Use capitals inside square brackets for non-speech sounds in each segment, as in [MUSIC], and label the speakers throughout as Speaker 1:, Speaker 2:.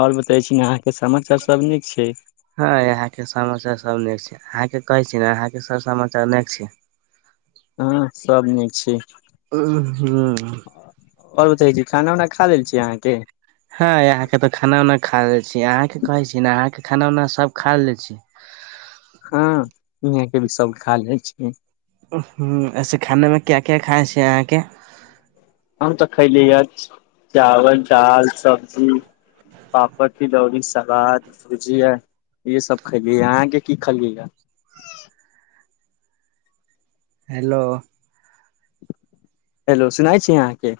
Speaker 1: اور بتائی چ ن آ کے سماچار سب نک ہے
Speaker 2: ہاں یہاں کے ساچار سب نی آ کے کہیسی نا یہ کے سر سماچار نیک چ
Speaker 1: ہاں سب نیک اور بتےی کانا وانا کا لی ا آاں کے
Speaker 2: ہاں یہاں کے تو کانا وناا کا لیی آاں کی کہے چ نا ااں کے کانا واب کھا لیی
Speaker 1: ہاں یہ کے بھی سب کھا لیائ چ
Speaker 2: ہ ایسے کھانے میں کیا کیا کھائےس یہاں کے
Speaker 1: ہم تو کلیے ہے چاول دال سبزی پاپڑ ت جڑیس سلااد بجیا یہ سب کلی آہاں کے کی کلے
Speaker 2: ہیلو
Speaker 1: ہیلو سنائی چ آاں کے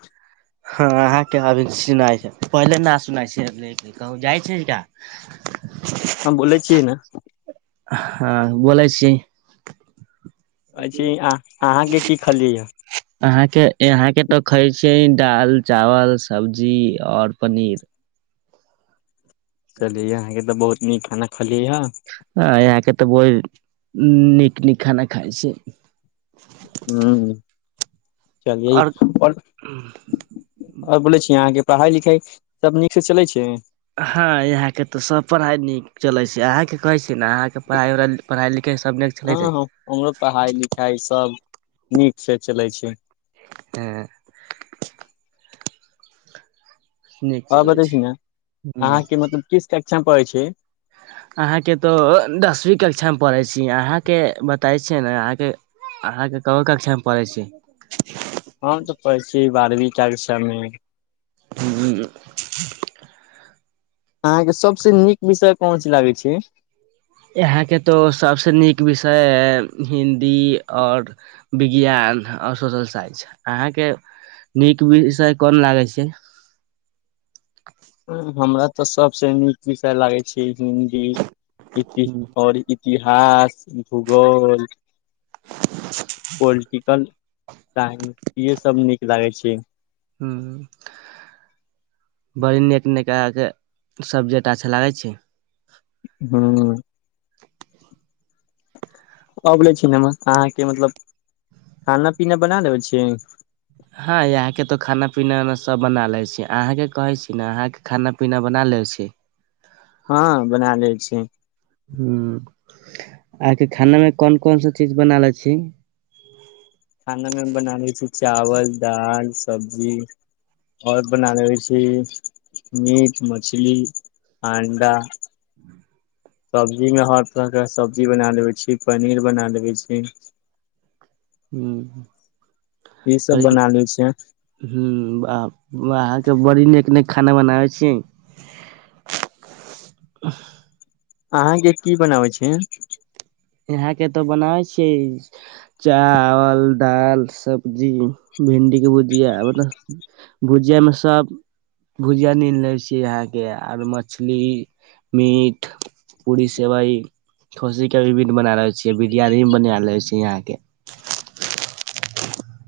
Speaker 2: ہاں آ کیا ابھی سنا پہلے نہ سنی چ ل کہ جائ کیا [INAUDIBLE]
Speaker 1: ہاں بولے [UNINTELLIGIBLE]
Speaker 2: ہاں بولےچ [UNINTELLIGIBLE]
Speaker 1: آ کے کی خالے یہ
Speaker 2: آ کے یہاں کے تو کائے چ دال چاول سبزی اور پنیر
Speaker 1: چلیے آاں کے تو بہت نک کھانا خھل
Speaker 2: ہاں یہاں کے تو وہ نک نک کھانا کائے سے
Speaker 1: ہوں چلیےی اور اور بولے چ آ کی پڑھائی لکھائی سب نک سے چلے چ
Speaker 2: ہاں یہاں کے ت سب پڑھائی نک چلے ہے آح کے کہے چ نا آح کے توب پڑھائی وڑھ پڑھائی لکھائیب لیک چل تھے
Speaker 1: ارو پڑھائی لکھائی سب نک سے چلے چ
Speaker 2: [UNINTELLIGIBLE]
Speaker 1: ہ بتسی نا ا کی مطلب کس ککشا میں پڑے
Speaker 2: ااں کے تو دسویں ککشا میں پڑیسی اہاں کے بتائی چ ن آاں کے آاں کے کوں ککا میں پڑے سے
Speaker 1: ہاں تو پڑسی بارہویں کا کے سمے
Speaker 2: جی
Speaker 1: ا کے سب سے نک وشے کون سی لگی
Speaker 2: یہاں کے تو سب سے نیک وشے ہے ہندی اور وجیان اور سوشل سائنس اہاں کے نیک وشے کون لگی ہے
Speaker 1: ہم تو سب سے نک وش لگے چ ہندی اور اتحس بھگول
Speaker 2: [INAUDIBLE]
Speaker 1: پوولٹیکل سائنس یہ سب نک لگے چ
Speaker 2: ہوں بڑی نیک نک کے سبجیکٹ اچھا لگے ہے [UNINTELLIGIBLE]
Speaker 1: ہاں ابولے ن آ کے مطلب کھانا پیین بنا ل چ [UNINTELLIGIBLE]
Speaker 2: ہاں یہاں کے تو کانا پین سب بنا لیے سے اہاں کے کہی ت نا آ کے کانا پین بنا لی سے
Speaker 1: ہاں بنا لی چ
Speaker 2: ہ آ کے کھانا میں کون کون سا چیز بناالوچ
Speaker 1: کھانا میں بنانی تھ چاول دال سبزی اور بنا لیی سے میٹ مچھلی انڈا سبزی میں ہر طرح کا سبزی بنا لیے چ پنیر بنا لیے چ
Speaker 2: ہوں
Speaker 1: یہ سب بنا لیے چ
Speaker 2: ہ ااں کے بڑی نیک نیک کھانا بنابے سے
Speaker 1: اہاں کے کی بناوے چ
Speaker 2: یہاں کے تو بناوی چے چاول دال سبزی بھنڈی کی بھجیا مط بجیا میں سب بھجیا ن لی چ یہاں کے اور مچھلی میٹ پوری سیوائی کش کا بنا رہے چی بریانی بھی بنا رہوےی یہاں کے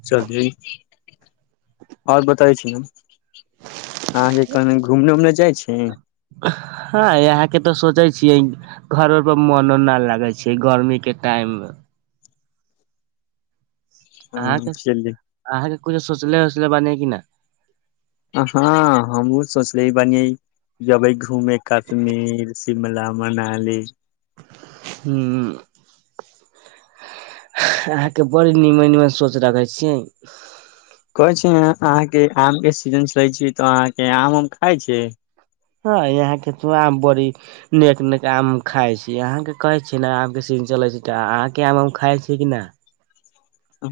Speaker 1: چل ج اور بتائی چ ہم ا کے کہیں گھومنے وومنے جائ سے
Speaker 2: ہاں یہاں کے تو سوچے چے گھروں پ من نہ لگے چ گرمی کے ٹائم میں ا کے آ کے کچھ سوچلے وچلے بنے کی نا
Speaker 1: ہاں ہم وہ سوچ لے بن ہی جبی گھوم کشمیر شملہ منالی
Speaker 2: ہوں ا کے بڑی نیمن نیمن سوچ رکھے چے
Speaker 1: کہ چ کے آم کے سیزن چ ل تو آ کے آم ہم کائے سے
Speaker 2: ہاں یہاں کہت آمبور نیک نیک آم کائے چ ااں کے کہے چے نا آم کے سیزن چلے آ کے آمم کائے چ کہ نا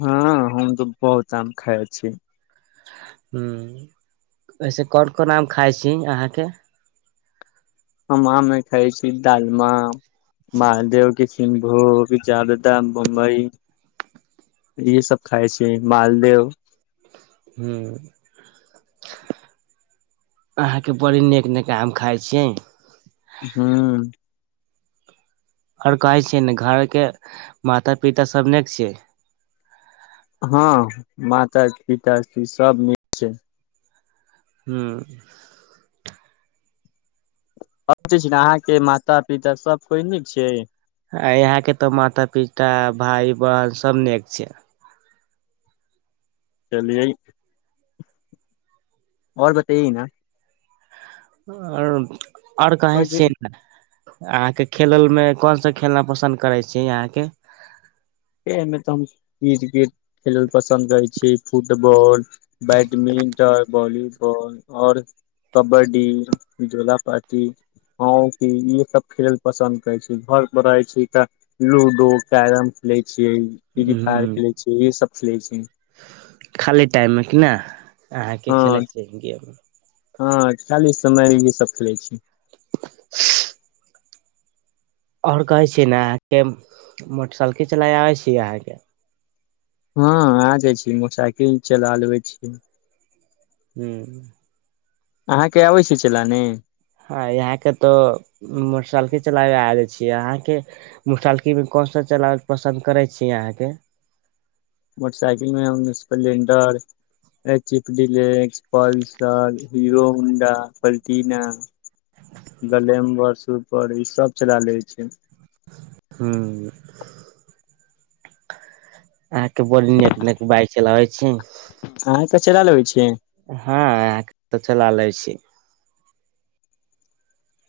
Speaker 1: ہاں ہم تو بہت آم کائے اچ
Speaker 2: ہوں ایسے کون کون آم کھائےسی آاں کے
Speaker 1: ہم آ میں کائےچ دال م مالدیو کی سنھو بھی زیاد تہ بمبئی یہ سب کائے چ مالدو
Speaker 2: ہوں ااں کے بڑی نیک نک آم کائے چ
Speaker 1: ہاں
Speaker 2: اور کہے چے ن گھر کے ماتا پتا سب ن کے چ
Speaker 1: ہاں ماتا پتا س سب م
Speaker 2: ہوں
Speaker 1: اور چی ااں کے ماتا پتا سب کوئی نک چ
Speaker 2: یہاں کے تو ماتا پتا بھائی بہن سب نیک چ
Speaker 1: چلیے اور بتائیے نا
Speaker 2: اور اور کہیں
Speaker 1: نا
Speaker 2: چین آ کے کھیل میں کون سا کلنا پسند کرے چ آ کے
Speaker 1: میں تو ہم کرکٹ کھیل پسند کرتےچے football badminton volleyball اور کبڈی جولہپاات ہاں کی یہ سب کل ل پسند کر گھر پ رہے ت لوڈو کیرم کلے چے فری فائر کھیلے چے یہ سب کلے چ
Speaker 2: خالی ٹائم میں کی ن آ کے کھیلے چ گیم
Speaker 1: ہاں چالیس س م یہ سب کلے
Speaker 2: اور کہے چے نا آ کے موٹر سائیکل چلا آے آ کے
Speaker 1: ہاں آ جائے موٹر سائیکل چلا لوے چ
Speaker 2: ہوں
Speaker 1: ااں کے آبی سے چلاانے
Speaker 2: ہاں یہ کے تو موٹر سائیکل چلاوے آ ج چ آاں کے مسالکی میں کون سا چلال پسند کرے چ آاں کے
Speaker 1: موٹر سائیکل میںپلینڈر چپ ڈی لس پلسر ہیرو ہونڈا پلٹینا گلیمبر سر ای سب چلا لے چ
Speaker 2: ہوں آ کے بڑی نیک نک بائک چلاوے چ
Speaker 1: آ کچرا لوے چ
Speaker 2: ہاں تو چلا لےچ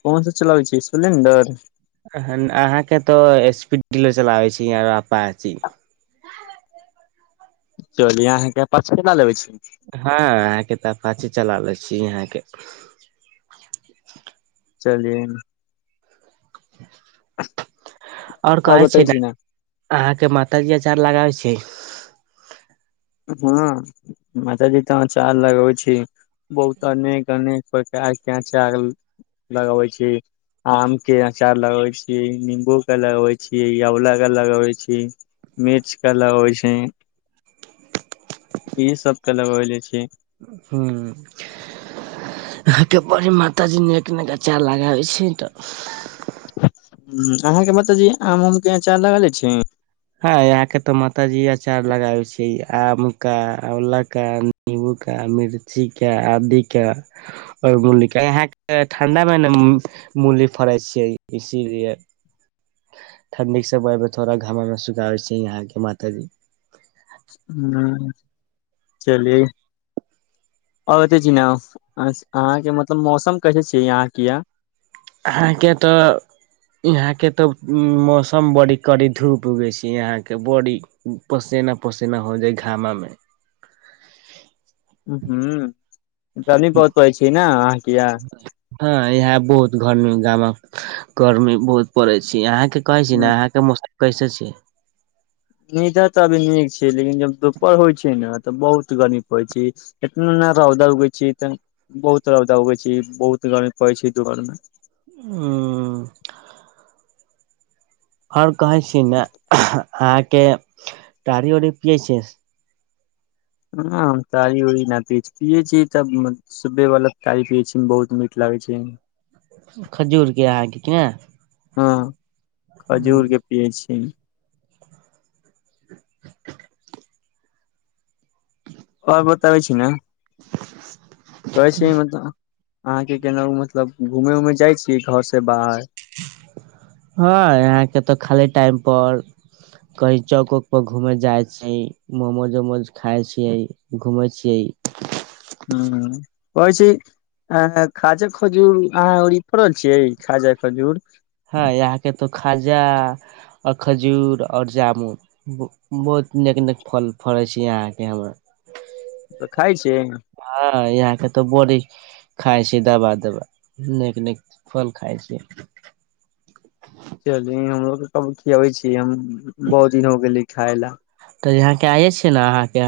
Speaker 1: کون سا چلاچ سلینڈر
Speaker 2: ااں کے تو اسپیڈ ڈیلر چلاوے چ آاچی
Speaker 1: چلیے ا کے پاچ ک لے چ
Speaker 2: ہاں آ کے تو پاچے چلا ل یہاں کے
Speaker 1: چلیے گا
Speaker 2: اور کہے سے نا ااں کے مات جی اچار لگوی سے
Speaker 1: ہاں مات جی تو چار لگؤچ بہت اک انک پرچ کچا لگوی چ آم کے اچار لگوی چ نیمبو کے لگوی چ لا کے لگوی چ مرچ کالا ہوی سے یہ سب کے لگ لیے چ
Speaker 2: ہوں وہ کے بڑی ماتا جی نیک نک اچا لگ ہوی سے ت
Speaker 1: ہ ااں کے بتجیے آم ام کے چار لگاالے چ
Speaker 2: ہاں یہاں کے تو ماتا جی اچار لگائے چ آم کا الہ کا نب کا مرچ کا آد کا اور م کا یہ کے ٹھڈا میں نا ملی فڑے چے اسی لیے ٹھنڈی کے سمے میں تھوڑا گاما میں سکھوے یہاں کے ماتا جی
Speaker 1: ہ چلیے اور ج ناں کے مطلب موسم کیسے چ یہاں کی یہ
Speaker 2: ااں کے تو یہاں کے تو موسم بڑی کڑی دھوپ اگی ہے یہاں کے بڑی پسینا پسینا ہو جائے گھاما میں
Speaker 1: ہوں کمی بہت پیچ نا آ کی یہ
Speaker 2: ہاں یہاں بہت گرمی گاما گرمی بہت پڑی چ آاں کے کہے چ نا آاں کے موسم کیسے چ
Speaker 1: ندر ت ابھی نک ہے لیکن جب دوپر ہوئی نا تب بہت گغریف ہوئیچ اتنا روودا اگی ا بہت ردا اگی بہت گرمی پڑی دوور میں [UNINTELLIGIBLE]
Speaker 2: ہوں اور کہے چ ن آ کے ٹاڑی وڑی پیے سے
Speaker 1: ہاں ساری وہی ن پ پی چ تب [UNINTELLIGIBLE] صبے والا کھائے پیے چ بہت مٹ لگے چ
Speaker 2: کھجور کے آاں کی کہ نہ
Speaker 1: ہاں کھجور کے پیے چ
Speaker 2: [UNINTELLIGIBLE]
Speaker 1: اور بتبی چ نا کیسے مطلب آ کے کہنا مطلب گھوم ووم جائےی گھر سے باہر
Speaker 2: ہاں آ کے تو خالی ٹائم پر کہیں چوک ووک پ گھوم جائے چ موموج ووموج کائے چ گھوم چے
Speaker 1: ہوں ہ کوچ ا کجا کھجور ا اڑی پڑل چے کجا کھجور
Speaker 2: ہاں یہاں کے تو خجہ اور کھجور اور جامن بہت نیک نک فل فڑے چ یہاں کے ہم
Speaker 1: تو کائے چ
Speaker 2: ہاں یہ آے تو بی کائے سے دوبا دوبا نیک نیک فل کائے سے
Speaker 1: چلیے ہم لوگ کبھی کیبے چ ہم بہت دن ہوگے کاائے ل
Speaker 2: تو یہاں کے آئیے نا آ کے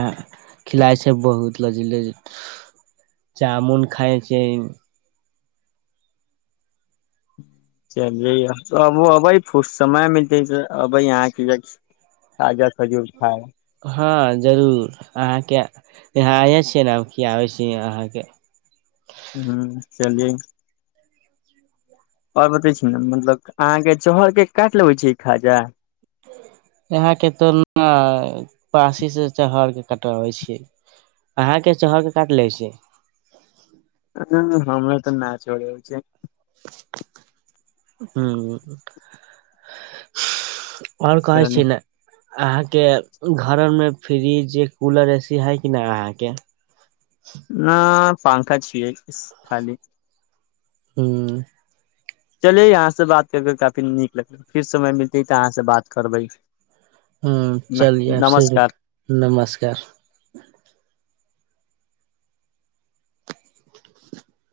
Speaker 2: کھلائے سے بہت لی جامن کھائے سے
Speaker 1: چلیے تو اب ابھی خ سم ملتے ابھی یہ کی ج تجا سجور تھاائے
Speaker 2: ہاں ضرور آاں کے یہاں آئےیں چے ن آ کی آ سے آاں کے
Speaker 1: ہوں چلیے
Speaker 2: [UNINTELLIGIBLE]
Speaker 1: اور بت چ نا مطلب آ کے چہر کے کاٹ لیوے چ خجا
Speaker 2: یہاں کے تو ن پاسی سے چہر کے کٹوی چ اہاں کے چہر کے کاٹ لیے سے
Speaker 1: ہ ہم نے تو نہ چوڑے چ
Speaker 2: ہوں بڑکا آچےین اہاں کے گھر میں فریجیا کولر ای سے ہے کہ نا ا کے
Speaker 1: نہ پنکھا چ ہے خالی
Speaker 2: ہوں
Speaker 1: چلے یہاں سے بات کر کے کافی نک لگ پھر سمئے ملتے ہے تو یہاں سے بات کربی
Speaker 2: ہوں چلیے آپ سےھر بھی نمسکار